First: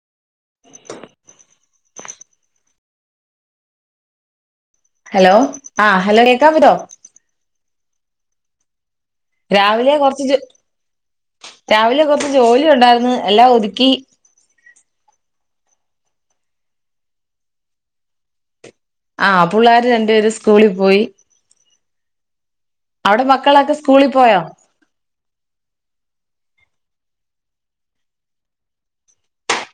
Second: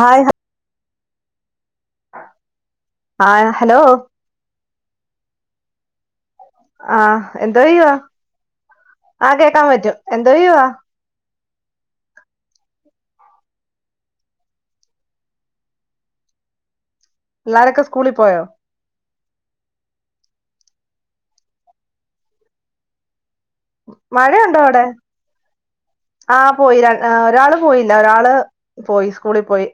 Hi hi hello hello ആഹ് hello കേക്കാൻ പറ്റോ ആഹ് എന്തോ ചെയ്യുവ ആഹ് കേക്കാൻ രാവിലെ പറ്റും കൊറച്ച് എന്തോ ജോ ചെയ്യവാ രാവിലെ കൊറച്ച് ജോലി ഉണ്ടായിര്ന്ന് എല്ലാം ഒതുക്കി ള്ളാരൊക്കെ സ്കൂളി പോയോ ആഹ് പുള്ളോര് രണ്ടു പേര് സ്കൂളിൽ പോയി അവടെ മക്കളൊക്കെ സ് മഴയുണ്ടോ അവടെ ആഹ് പോയി ഒരാള് പോയില്ല ഒരാള് പോയി സ്കൂളിപോയി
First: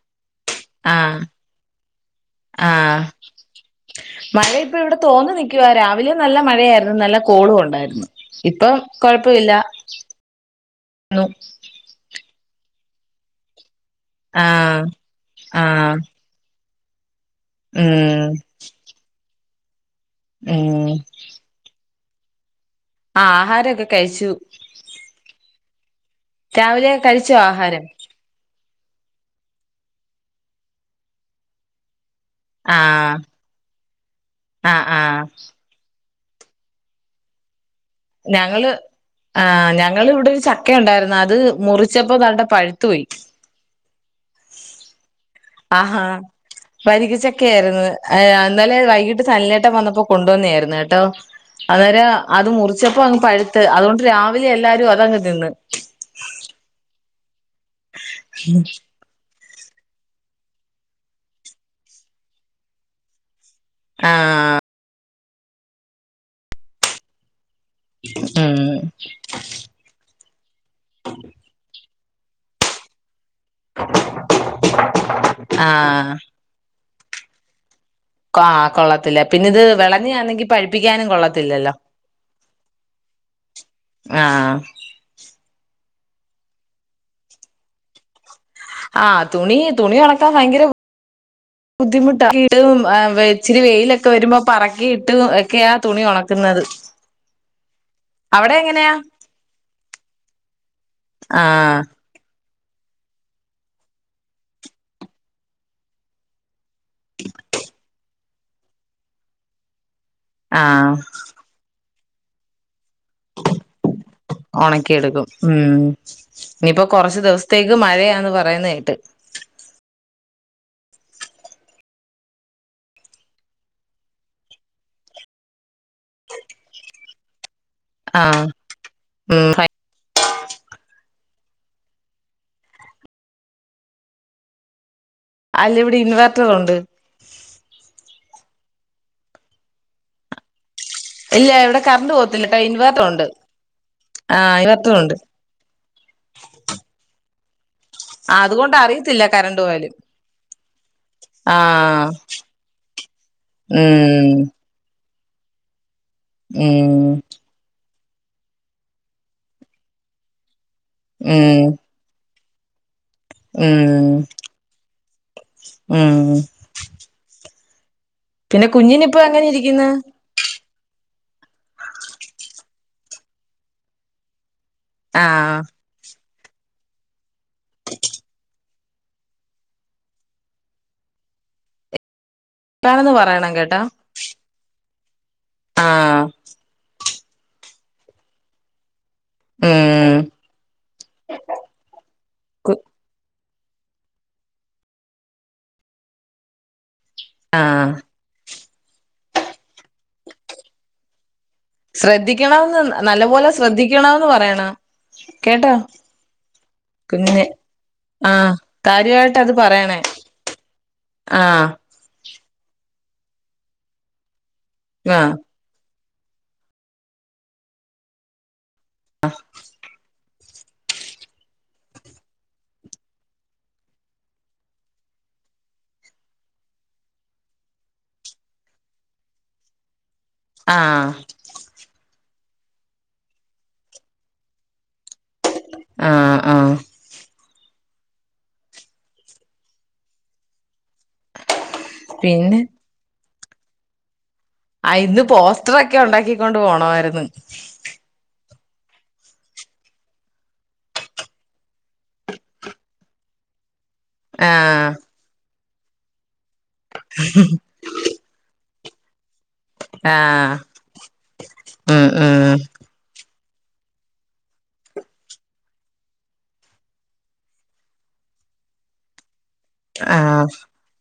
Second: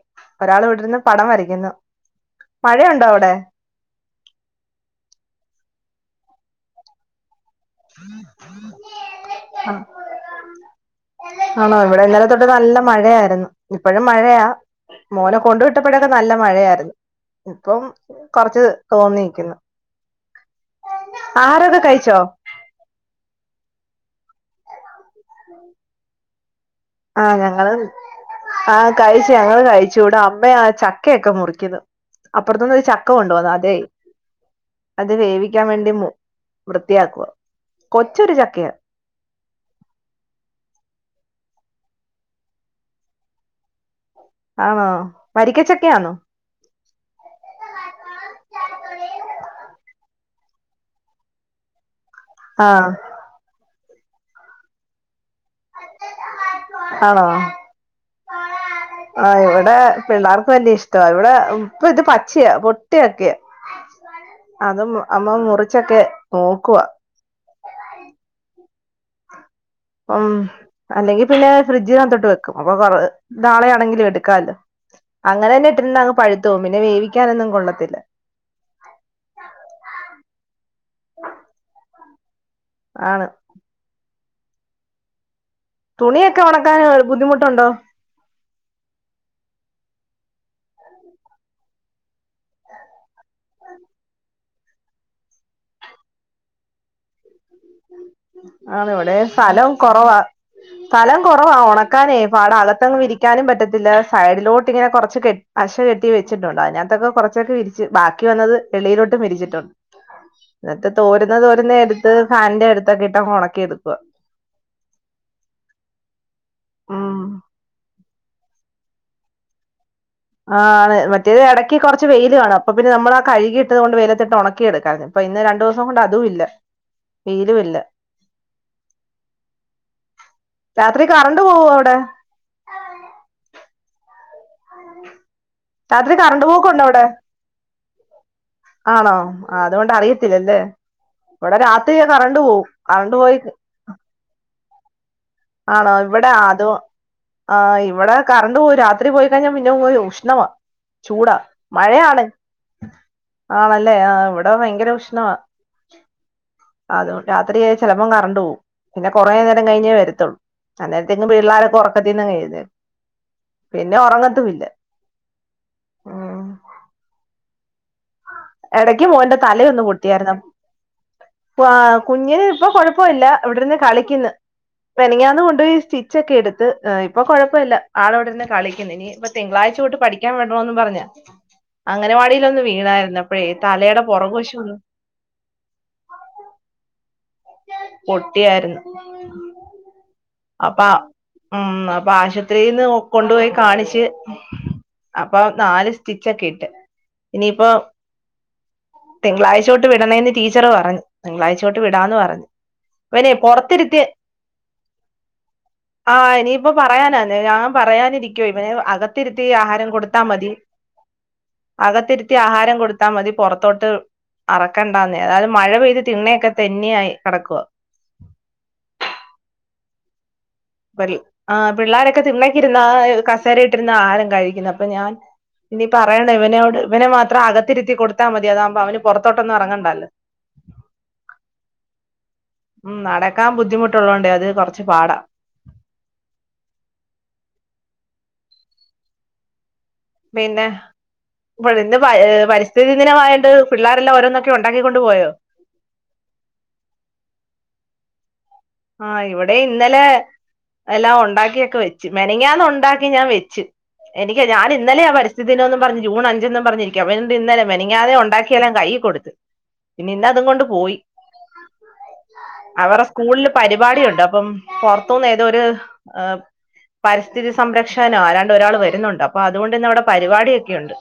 ഒരാൾ ഇവിടെര്ന്ന് ആഹ് പടം വരയ്ക്കുന്നു ആഹ് മഴയുണ്ടോ അവടെ മഴ ഇപ്പ ഇവിടെ തോന്നു നിക്കുവാ രാവിലെ നല്ല മഴയായിരുന്നു നല്ല കോളും ഒണ്ടായിരുന്നു ഇപ്പൊ കൊഴപ്പ ഇല്ലാ ആ, [unintelligible] ആണോ ഇവടെ ഇന്നലെ തൊട്ട് നല്ല മഴയായിരുന്നു ഇപ്പഴും മഴയാ ആഹ് മോനെ കൊണ്ട് ആഹ് വിട്ടപ്പോഴൊക്കെ നല്ല മഴയായിരുന്നു ഇപ്പം ഉം കൊറച്ച് തോന്നിക്കുന്നു ഏ ആഹാരൊക്കെ കൈച്ചോ ആഹ് ആഹാരൊക്കെ കയിച്ചു രാവിലെ കഴിച്ചോ ആഹ് ഞങ്ങള് ആഹാരം ആഹ് കഴിച്ചു ഞങ്ങള് കഴിച്ചൂ വ്ടെ അമ്മെ ആഹ് ചക്കയൊക്കെ മുറിക്കുന്നു അപ്പർത്തൂന്നൊരു ഒരു ചക്ക ആഹ് കൊണ്ടു വന്നു, അതേയ് ആഹ് അത് ആഹ് വേവിക്കാൻ വേണ്ടി മു വൃത്തിയാക്കുവ കൊച്ചൊരു ഞങ്ങള് ചക്കയാ ആഹ് ഞങ്ങള് ഇവിടെ ഒരു ചക്കയുണ്ടായിരുന്നു, അത് മുറിച്ചപ്പോ താണ്ടേ പഴുത്തു പോയി ആണോ വരിക്കച്ചക്കയാന്നോ പരികച്ചക്കെയായിര്ന്ന്. ഏഹ് ഇന്നലെ വൈകീട്ട് സനലേട്ടൻ വന്നപ്പോ കൊണ്ടുവന്നയേരുന്നു കേട്ടോ അന്നേരം അത് ആഹ് മുറിച്ചപ്പോ അങ്ങ് പഴുത്ത് അതുകൊണ്ട് രാവിലെ എല്ലാരും അതങ്ങ് തിന്ന് ആണോ ഉം ആഹ് ഇവിടെ പിള്ളാർക്ക് വലിയ ഇഷ്ടവ ഇവിടെ ഇപ്പ ഇത് പച്ചയാ പൊട്ടിയൊക്കെയ ആഹ് അതമ്മ അമ്മ മുറിച്ചൊക്കെ നോക്കുവാ ഉം.. പ്പം അല്ലെങ്കി പിന്നെ ഫ്രിഡ്ജിനകത്തോട്ട് വെക്കും. അപ്പൊ കൊ [unintelligible] നാളെയാണെങ്കിലും എടുക്കാല്ലോ അങ്ങനെന്നെ ഇട്ടിരുന്ന അങ്ങ് ആഹ് പഴുത്തോവും പിന്നെ വേവിക്കാനൊന്നും കൊള്ളത്തില്ല കാ കൊള്ളത്തില്ല പിന്നെത് വെളഞ്ഞയാന്നെങ്കി പഴിപ്പിക്കാനും കൊള്ളത്തില്ലല്ലോ ആണ് ആഹ് തുണിയൊക്കെ ഒണക്കാന് ബുദ്ധിമുട്ടുണ്ടോ ആഹ് തുണീ തുണി ഒണക്കാൻ ഭയങ്കര ബുദ്ധിമുട്ട് [unintelligible] ഇച്ചിരി വെയിലൊക്കെ വരുമ്പോ പറക്കിയിട്ട് ഒക്കെയാ തുണി ഒണക്കുന്നത് ആണ് വടെ സ്ഥലം കൊറവാ സ്ഥലം കൊറവാ ആഹ് ഒണക്കാനേപാടാ അകത്തങ്ങ് വിരിക് ക്ക്യാനും പറ്റത്തില്ല സൈഡിലോട്ടിങ്ങനെ കുറച്ച് കെ അശ കെട്ടി വെച്ചിട്ടുണ്ട് അയ്നാത് - ത്തൊക്കെ കൊറച്ചൊക്കെ വിരിച്ച് ബാക്കി വന്നത് വെളിയിലോട്ടും വിരിച്ചിട്ടു. ആഹ് ന്നത്തെതോരെ [unintelligible] എടുത്ത് ഫാനിന്റെ അടുത്തൊക്കെ ഇട് ഒണക്കിയെട്‌ക്കും ഉം ഇനിപ്പോ ഉം കൊറച്ച് ദിവസ് ത്തേക്ക് മഴയാന്ന് പറയുന്നകേട്ട് ആഹ് അതെ, മറ്റേത് എടക്ക് കൊറച്ച് വെയില് കാണും, അപ്പൊ പിന്ന നമ്മളാ കഴുകി ഇട്ടത് കൊണ്ട് വെയിലത്തിട്ടൊണക്കി എടുക്കാലോ അപ്പൊ ഇന്ന് രണ്ടു ദിവസം കൊണ്ട് അതും ഇല്ല, വെയിലും ഇല്ല ആഹ് ഉം രാത്രി കറണ്ട് പോവ്വോ അവിടെ അല്ല ഇവിടെ രാത്രി കറണ്ട് ഇൻവേർട്ടറുണ്ട് പോക്കുണ്ടോ അവിടെ ആണോ ആഹ് അതുകൊണ്ട് അറിയത്തില്ലല്ലേ. ഇല്ല ഇവിടെ രാത്രി കറണ്ട് പോകത്തില്ലട്ടോ പോവും, കറണ്ട് ഇൻവേർട്ടറുണ്ട് പോയി ആഹ് ഇൻവെട്ടറു ണ്ട് ആണോ ഇവിടെ അതോ ആഹ് ഇ ഇവിടെ ആഹ് കറണ്ട് പോ അതുകൊണ്ട് രാത്രി അറിയത്തില്ല പോയിക്കഴിഞ്ഞാ കറണ്ട് പിന്നെ പോയാലും [unintelligible] ഉഷ്ണവാ ചൂടാ ആഹ് മഴയാണ് ആണല്ലേ ആഹ് ഉം ഇവിടെ ഭയങ്കര ഉഷ്ണവ ഉം അത്കൊണ്ട് രാത്രിയായ ചെലപ്പോം കറണ്ട് പോവും. പിന്നെ കൊറേ നേരം കഴിഞ്ഞേ വരത്തൊള്ളൂ അന്നേരത്തെക്കും ഉം പിള്ളാരൊക്കെ ഒറക്കത്തീന്നങ്ങെഴ്നേൽക്കും ഉം ഉം പിന്നെ എടയ്ക്ക് കുഞ്ഞിനിപ്പോ മോന്റെ എങ്ങനെ തലയൊന്ന് ഇരിക്കുന്ന് പൊട്ടിയാര്ന്ന ആഹ് കുഞ്ഞിന് ഇപ്പൊ കൊഴപ്പല്ല ഇവിടെ ഇര്ന്ന് കളിക്ക്ന്ന് മിനിഞ്ഞാന്ന് ആഹ് കൊണ്ടോയി സ്റ്റിച്ചോക്കെ എട്ത്ത് ഇപ്പൊ കൊഴപ്പല്ല ആള് ഇവടെ ഇരുന്ന് കളിക്ക്ന്ന് ഇനി തിങ്കളാഴ്ച്ച തൊട്ട് പഠിക്കാൻ വിടണോന്ന് പറഞ്ഞാ അങ്കനവാടിലൊന്ന് വർത്താനൊന്ന് വീണായിരുന്നു അപ്പഴേ പറയണം കേട്ടോ തലേടെ പൊറക് വശൊന്ന് ആഹ് പൊട്ടിയായിര്ന്ന് ഏഹ് അപ്പ ഉം അപ്പൊ കു ആശുപത്രീന്ന് കൊണ്ടുപോയി കാണിച്ച് അപ്പൊ നാല് സ്റ്റിച്ചോക്കെ ഇട്ട് ഇനിയിപ്പോ ആഹ് തിങ്കളാഴ്ച്ച തൊട്ട് വിടണേന്ന് ടീച്ചറ് പറഞ്ഞു തിങ്കളാഴ്ച്ച തൊട്ട് വിടാന്ന് പറ ക്കണോന്ന് നല്ല പോലെ ശ്രദ്ധിക്കണോന്ന് പറയണം കേട്ടോ ആഹ് ഇനിയിപ്പോ പറയാനാന്നെ കുഞ്ഞിനെ ഞാൻ പറയാനിരിക്കുവാ ആഹ് ഇവനെ കാര്യമായിട്ട് അകത്തിരുത്തി അത് ആഹാരം പറയണേ കൊടുത്താ മതി ആഹ് ത്തി ആഹാരം കൊടുത്താ മതി പുറത്തോട്ട് അറക്കണ്ടാന്നേ ആഹ് ഏതായാലും മഴ പെയ്ത് തിണ്ണയൊക്കെ തെന്നി ആയി കെടക്കുവാ ആഹ് ആഹ് പിള്ളേരൊക്കെ തിണ്ണക്കിരുന്നാ കസേര ഇട്ടിര്ന്നാ ആഹാരം കഴിക്കുന്നെ അപ്പം ഞാൻ ഇനി പറയണം ഇവനോട് ഇവനെ മാത്രം അകത്തിരുത്തി കൊടുത്താ മതി അതാവുമ്പോ അവന് പുറത്തോട്ടൊന്നും എറങ്ങണ്ടല്ലോ ആഹ് ഉം നടക്കാൻ ബുദ്ധിമുട്ട്ള്ളൊണ്ടേ അത് കൊറച്ച് പാടാ ആഹ് ആഹ് പിന്നെ ഇപ്പഴ്‌ ഇന്ന് ഏ പിന്നെ പരിസ്ഥിതിദിനമായോണ്ട് പിള്ളേരെല്ലാം ഓരോന്ന് ആഹ് ഇന്ന് പോസ്റ്ററൊക്കെ ഉണ്ടാക്കിക്കൊണ്ട് പോണമായിര്ന്ന് ആഹ് ഇവിടെ ഇന്നലെ എല്ലാം ഉണ്ടാക്കിയൊക്കെ വെച്ച് മെനഞ്ഞാന്ന് ഉണ്ടാക്കി ഞാൻ വെച്ച് എനിക്ക് ഞാൻ ആഹ് ഇന്നലെ പരിസ്ഥിതിദിനൊന്നും പറഞ്ഞ് ജൂൺ അഞ്ച്ന്ന് പറഞ്ഞിരിക്ക [unintelligible] ഇന്നലെ മെനി നിഞ്ഞാന്നെ ഉണ്ടാക്കിയെല്ലാം കൈയ്യ് കൊട്ത്ത് പിന്നെ ഇന്ന് അതും ആഹ് കൊണ്ട് പോയി ഉം ഉം അവരെ സ്കൂള്ല് പരിപാടിയുണ്ട് അപ്പം പൊറത്തൂന്ന് ഏതോ ഒര് പരിസ്ഥിതി സംരക്ഷകനോ ആരാണ്ട് ഒരാള് വര്ന്നുണ്ട് അ അപ്പം അത്കൊണ്ട് ഇന്ന് അവിടെ ആഹ് പരിപാടിയൊക്കെണ്ട്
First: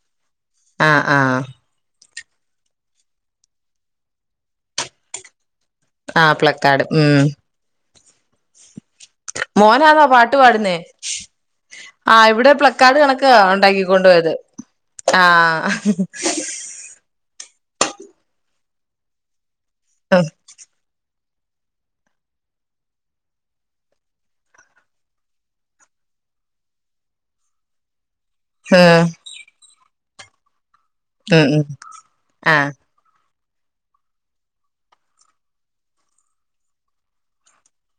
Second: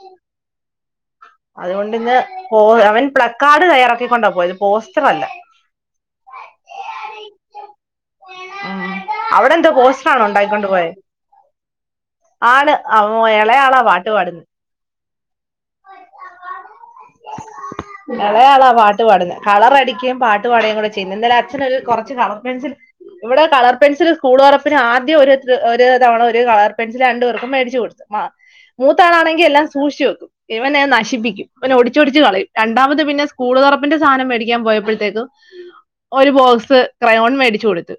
ആഹ് ആഹ് അതുകൊണ്ട് ഇന്ന് പോ അവൻ പ്ലക്കാർഡ് തയ്യാറാക്കിക്കൊണ്ടാ പോയത് പോസ്റ്ററല്ല ആഹ് പ്ലക്കാട് ഉം ഉം അവിടെ എന്തോ മോനാന്നോ പോസ്റ്ററാണോ പാട്ട് ഉണ്ടാക്കിക്കൊണ്ട് പാടുന്നേ പോയെ ആഹ് ഇവിടെ ആണ് പ്ലക്കാട് അവ കണക്കാ ഇളയാളാ ഇണ്ടാക്കി കൊണ്ട് പാട്ട് പോയത് പാടുന്നെ ആഹ് എളയാളാ പാട്ട് പാടുന്നെ കളറ് അടിക്കും ഉം പാ ട്ട് പാടേം കൂടെ ചെയ്യുന്നെ ഇന്നലെ അച്ഛനൊര് കൊറച്ച് കളർ പെൻസിൽ ഇവിടെ കളർ പെൻസിൽ സ്കൂൾ തോറപ്പിന് ആദ്യം ഒരു ഒരു തവണ ഒരു കളർ പെൻസിൽ രണ്ടു പേർക്കും മേടിച്ച് കൊട്ത്ത് മാ മൂത്താളാണെങ്കി എല്ലാം സൂക്ഷിച്ച് വെക്കും ഇവന് നശ് ഉം ശിപ്പിക്കും ഉം ഇവന് ഒടിച്ചോടിച്ച് കളയും ആഹ് രണ്ടാമത് പിന്നെ സ്കൂള് തോറപ്പിന്റെ സാധനം മേടിക്കാൻ പോയപ്പോഴത്തേക്കും ഒര് ബോക്സ് ക്രയോൺ മേടിച്ച് കൊട്ത്ത്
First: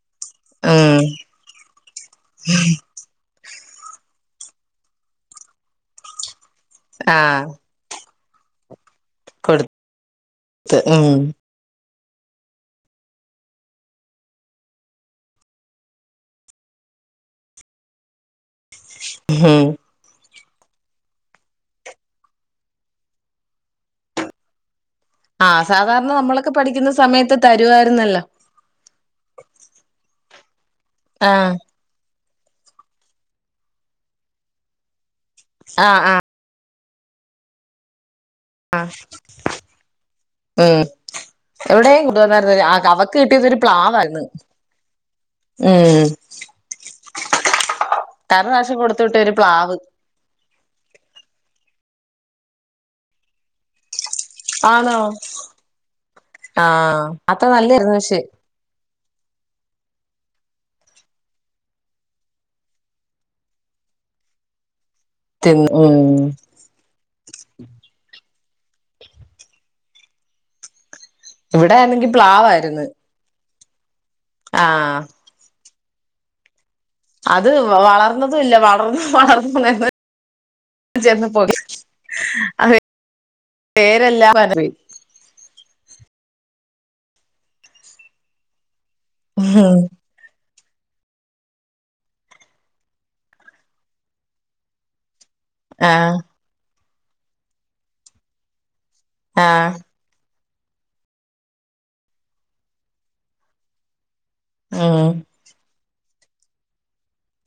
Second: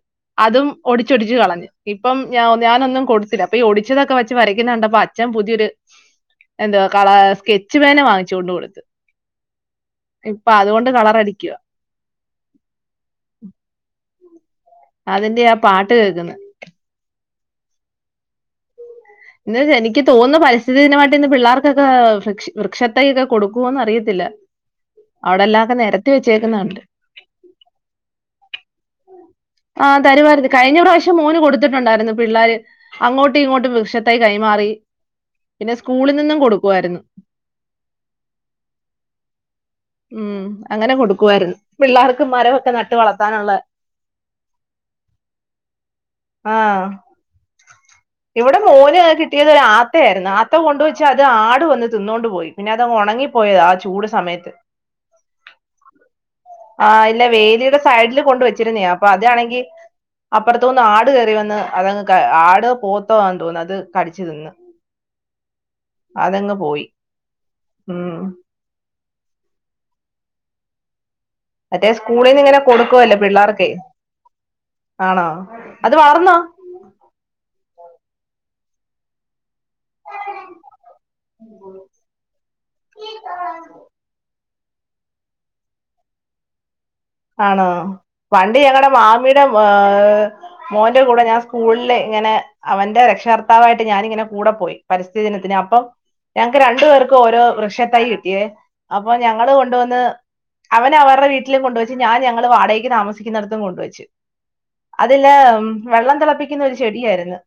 അതും ഉം ഒടിച്ചൊടിച്ച് കളഞ്ഞ് ഇപ്പം ഞാ ഞാനൊന്നും കൊട്ത്തില്ല അപ്പ ഈ ഒടിച്ചതൊക്കെ വെച്ച് വരയ്ക്കുന്ന കണ്ടപ്പൊ അച്ഛൻ പുതിയൊരു എന്താ കളാ ആഹ് സ്കെച് കെച്ച് പേന വാങ്ങിച്ചു കൊണ്ട് കൊടുത്ത് കൊടു ഇപ്പൊ ത്ത് അതുകൊണ്ട് കളർ ഉം അടിയ്ക്ക് വാ അതിന്റെ ആ പാട്ട് കേക്ക്ന്ന് ഇന്നാ ഉം ശരി ഇയ്ക്ക് തോന്ന്ന്നു പരിസ്ഥിതി ദിനമായിട്ട് ഇന്ന് പിള്ളാർക്കൊക്കേ വൃക്ഷ വൃക്ഷത്തയ്യൊക്കെ കൊടുക്കുവോന്ന് അറിയത്തില്ല അവ്ടെ ആഹ് എല്ലാം ഒക്കെ സാധാരണ നെരത്തി നമ്മളൊക്കെ വെച്ചേക്കുന്ന കണ്ട് പഠിക്കുന്ന സമയത്ത് തരുവായിരുന്നല്ലോ ആ തരുവാരുന്നു കഴിഞ്ഞ പ്രാവശ്യം മോന് ആഹ് കൊടുത്ത്ട്ട് ണ്ടായിരുന്നു പിള്ളാര് അങ്ങോട്ടും ഇങ്ങോട്ടും വൃക്ഷതൈ കൈമാറി പിന്നെ ആഹ് സ്കൂളിൽ ആഹ് നിന്നും കൊടുക്കുവായിരുന്നു ആഹ് ഉം അങ്ങനെ കൊടുക്കുവാരുന്നു എവിടെയും പിള്ളാർക്ക് കൊണ്ടുവന്നായിരുന്നു മരവൊക്കെ ആഹ് നട്ട് അവക്ക് കിട്ടിയത് വളർത്താനുള്ളെ ഒരു പ്ലാവായിരുന്നു ഉം ആഹ് കഴിഞ്ഞ ഇവ്ടെ പ്രാവശ്യം മോന് കൊടുത്തു വിട്ട കിട്ടിയത് ഒരു പ്ലാവ് ആ ത്തയായിരുന്നു ആത്ത കൊണ്ടുവച്ച് അത് ആട് വന്ന് തിന്നോണ്ടു പോയി പിന്നെ അതങ് ഒണങ്ങിപ്പോയി ആ ചൂട് സമയത്ത് ആന്നോ ആ ആത്ത നല്ലേര്ന്നു പക്ഷേ വച്ചിരുന്നേ അപ്പൊ അതാണെങ്കി അപ്പറത്തൂന്ന് ആട് കേറി വന്ന് അതങ്ങ് ക ആടോ പോത്തോ ആന്ന് തോന്നുന്നു അത് കടിച്ചു തിന്ന് ത് ന്ന് ഉം ഉം അതങ്ങ് പോയി ഉം ഇവിടെ മറ്റേ ആണെങ്കി സ്കൂളിൽ നിന്ന് ഇങ്ങനെ പ്ലാവായിരുന്നു കൊടുക്കുവല്ലോ പിള്ളാർക്കെയ് ആഹ് ആണോ അത് വളർന്നോ അത് വളർന്നതും ഇല്ല വളർന്ന് വളർന്ന് [unintelligible] പേരെല്ലാം വെതറി ആണോ പണ്ട് ഞങ്ങളുടെ മാമീടെ ഉം [unintelligible] മോന്റെ കൂടെ ഞാൻ സ്കൂൾല് ഇങ്ങനെ അവന്റെ രക്ഷാകർത്താവായിട്ട് ഞാനിങ്ങനെ കൂടെ പോയി പരിസ്ഥിതി ദിനത്തിന് അപ്പം ആഹ് ഞങ് ക്ക് രണ്ടു പേർക്കും ഓരോ വൃക്ഷത്തൈ കിട്ടിയേ അപ്പൊ ആഹ് ഞങ്ങള്കൊണ്ടുവന്ന് അവന് അവറ്ടെ വീട്ടിലും കൊണ്ടുവെച്ച് ഞാൻ ഞങ്ങള് വാടകയ്ക്ക് താമസിക്കുന്നടത്തും കൊണ്ടുവെച്ചു ഉം അതില് വെള്ളം തിളപ്പിക്കുന്ന ഒരു ചെടിയായിരുന്ന്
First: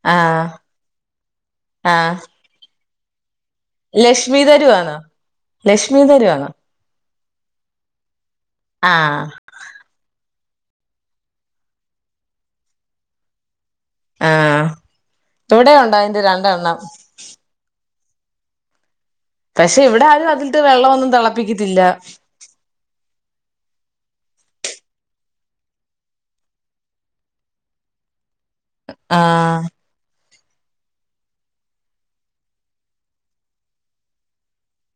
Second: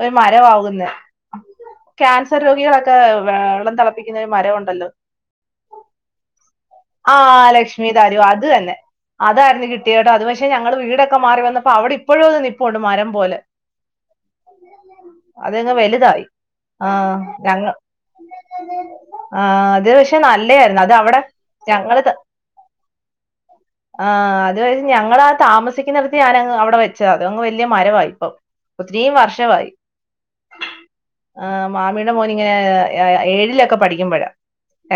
ഒരു ആഹ് മരമാകുന്നേ ക്യാൻസർ രോഗികളൊക്കെ വെള്ളത് ലക്ഷ്മിതരു വാന്നോ ലക്ഷ്മിതരു വാന്നോ ആ ലക്ഷ്മി തരു അത് തന്നെ ആഹ് അതായിര്ന്ന് കിട്ട് ട്ടി എടാ അത് പക്ഷേ ഞങ്ങള് വീടൊക്കെ മാറി വന്നപ്പോ അവിടെപ്പോഴും അത് നിപ്പുണ്ട് മരം പോലെ ആഹ് ഇവിടെ അതങ്ങ് ഉണ്ട് അതിന്റെ വലുതായി രണ്ടെണ്ണം ആ ഞങ്ങ ആ അത് ഇവിടെ പക്ഷെ ആരും അതിലിട്ട് നല്ലയായിരുന്നു അത് വെള്ളമൊന്നും അവ്ടെ തിളപ്പിക്കത്തില്ല ഞങ്ങള് ത ആ അത് ഞങ്ങളാ താമസിക്കുന്നിടത്ത് ഞാനങ് അവ്ടെ വെച്ചതാ അത് അങ്ങ് വല്യ മരവായി ഇപ്പം ഒത്തിരിയും ആഹ് വർഷമായി ആ മാമിയുടെ മോൻ ഇങ്ങനെ എ എ ഏഴിലൊക്കെ പഠിക്കുമ്പഴാ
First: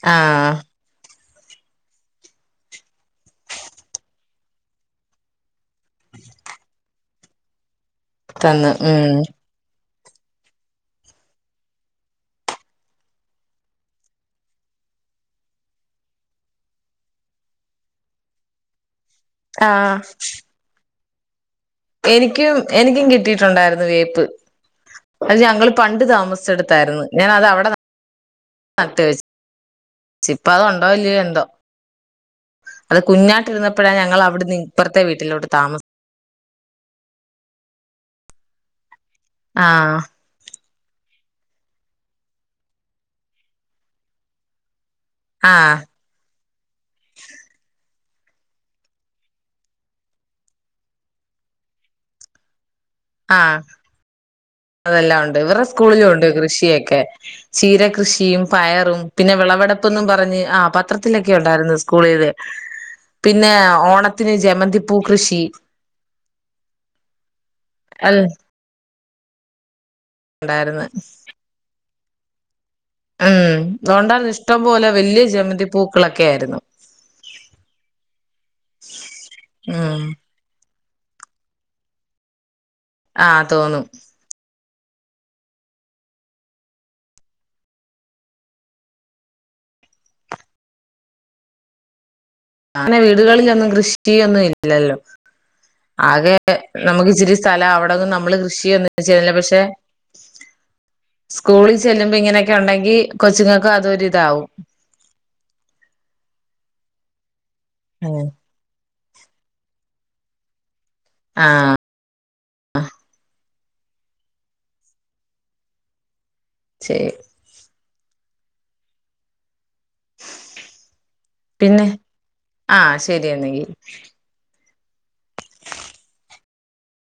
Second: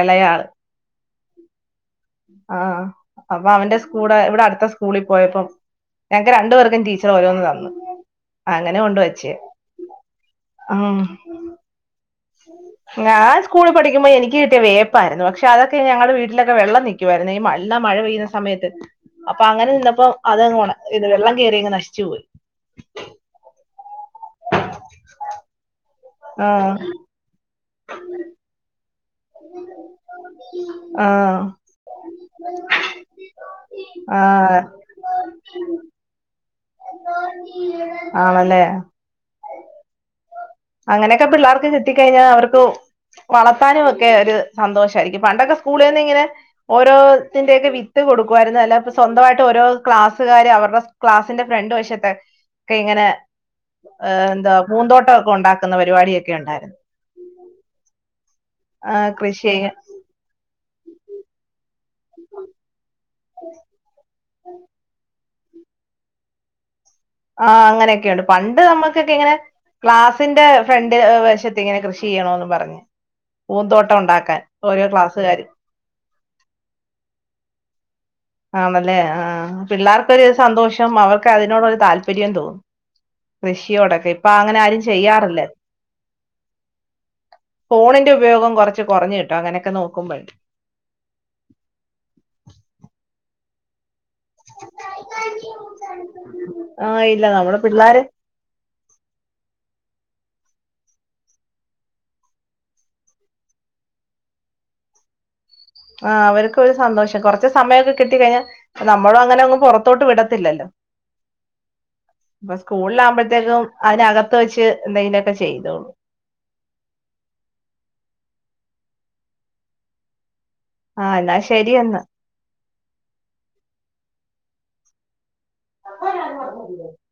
എളയയാള് ആഹ് ആ അപ്പൊ അവന്റെ സ്കൂടേ ഇവടെ അട്ത്ത സ്കൂളിൽ പോയപ്പം ഞങ്ങക്ക് രണ്ടു പേർക്കും ടീച്ചർ ഓരോന്ന് തന്ന് തന്ന് അങ്ങനെ കൊണ്ട് ഉം വച്ചേര്ന്നു ഉം ഞാൻ സ്കൂളിൽ പഠിക്കുമ്പോ എനിക്ക് കിട്ടിയ വേപ്പായിരുന്നു പക്ഷെ അതൊക്കെ ഞങ്ങളുടെ വീട്ടിലൊക്കെ വെള്ളം നിക് ക്കുവാരുന്നു ഈ നല്ല മഴ പെയ്യുന്ന സമയത്ത് അപ്പൊ അങ്ങനെ ആഹ് നിന്നപ്പോ അതങ്ങ് ഒണ ഈ വെള്ളം കേയറിയങ്ങ് നശി എനിയ്ക്കും എനിയ്ക്കും കിട്ടിയിട്ടുണ്ടായിരുന്നു വേപ്പ് അത് ഞങ്ങള് പണ്ട് താമസിച്ചെടുത്തായിരുന്നു ഞാനത് അവടെ ഉം [inaudible] നട്ട് വെച്ച് ഇപ്പ അതുണ്ടോ ഇല്ലയോ എന്തോ ആഹ് അത് കുഞ്ഞാട്ട് ഇരുന്നപ്പഴാ ഞങ്ങള് അവിടുന്ന് ആഹ് ഇപ്പറത്തെ വീട്ടിലോട്ട് താമസി ആണല്ലേ ആഹ് അങ്ങനെയൊക്കെ പിള്ളേർക്ക് ചെത്തി കഴിഞ്ഞാൽ അവർക്ക് വളർത്താനും ഒക്കെ ഒരു സന്തോഷായിരിക്കും പണ്ടൊക്കെ ആഹ് സ്കൂളേന്നിങ്ങനെ ഓരോത്തിന്റെയൊക്കെ വിത്ത് കൊടുക്കുവായിരുന്നു അല്ലാതപ്പോ സ്വന്തവാ യിട്ട് ഓരോ ക്ലാസ്സുകാര് അവരുടെ ക്ലാസ് ന്റെ ഫ്രണ്ട് വശത്തെ ഒക്കെ ഇങ്ങനെ ആഹ് ഏ എന്താ പൂന്തോട്ടം ഒക്കെ അതെല്ലാംണ്ട് ഇവരുടെ ഉണ്ടാക്കുന്ന സ്കൂളിലും ഉണ്ട് പരിപാടിയൊക്കെ ഉണ്ടായിരുന്നു കൃഷിയൊക്കെ ചീരകൃഷിയും ആ പയറും പിന്നെ കൃഷി വിളവെടപ്പെന്നും പറഞ്ഞ് ആ പത്രത്തി ത്രത്തിലൊക്കെ ഉണ്ടായിരുന്നു സ്കൂളിന്ന് പിന്നെ ഓണത്തി ത്തിന് ജമന്തി പൂ കൃഷി ആഹ് അൽ അങ്ങനെയൊക്കെയുണ്ട് പണ്ട് നമ്മുക്കൊക്കെ ഇങ്ങനെ ക്ലാസ്സിന്റെ ഉണ്ടായിരുന്നു ഫ്രണ്ട് വശ ത്തിങ്ങനെ കൃഷി ചെയ്യണോന്ന് പറഞ് ഉം തോണ്ടാ ഇഷ്ടം പോലെ വല്യ ക്ലാസ്സുകാര് ജമന്തി പൂക്കളൊക്കെ ആയിരുന്നു ആണല്ലേ ആ ഉം പിള്ളേർക്കൊരു സന്തോഷം അവർക്ക് അതിനോടൊരു താല്പര്യം തോന്നും ആ തോന്നും കൃഷിയോടൊക്കെ ഇപ്പൊ അങ്ങനെ ആരും ചെയ്യാറില്ല ഫോണിന്റെ ഉപയോഗം കൊറച്ച് കൊറഞ്ഞു കിട്ടും അങ്ങനെയൊക്കെ നോക്കുബോയെ ങ്ങനെ വീടുകളിലൊന്നും കൃഷി കൃഷിയൊന്നും ഇല്ലല്ലോ ആകെ ആ നമുക്ക് ഇല്ല ഇച്ചിരി നമ്മുടെ സ്ഥലം പിള്ളേര് അവിടെങ്ങും നമ്മള് കൃഷിയൊ [unintelligible] പക്ഷെ സ്കൂളിൽ ചെല്ലുമ്പോ ഇങ്ങനെയൊക്കെ ഉണ്ടെങ്കിൽ കൊച്ചിങ്ങൾക്ക് അതൊരിതാവും ആ അവർക്കൊരു സന്തോഷം കൊറച്ച് സമയൊക്കെ കിട്ടി കഴിഞ്ഞാ നമ്മളും അങ്ങനെ അങ്ങ് പുറത്തോട്ടൊന്നും വിടത്തില്ലല്ലോ ആഹ് ഇപ്പൊ സ്കൂളില ആകുമ്പഴത്തേക്കും അതിനകത്ത് വെച്ച് എന്തെങ്കിലൊക്കെ ചെയ്തോളും [inaudible] [inaudible] ആഹ് എന്നാ ശരിയെന്ന ആഹ് ശരിയെന്നങ്കി [inaudible]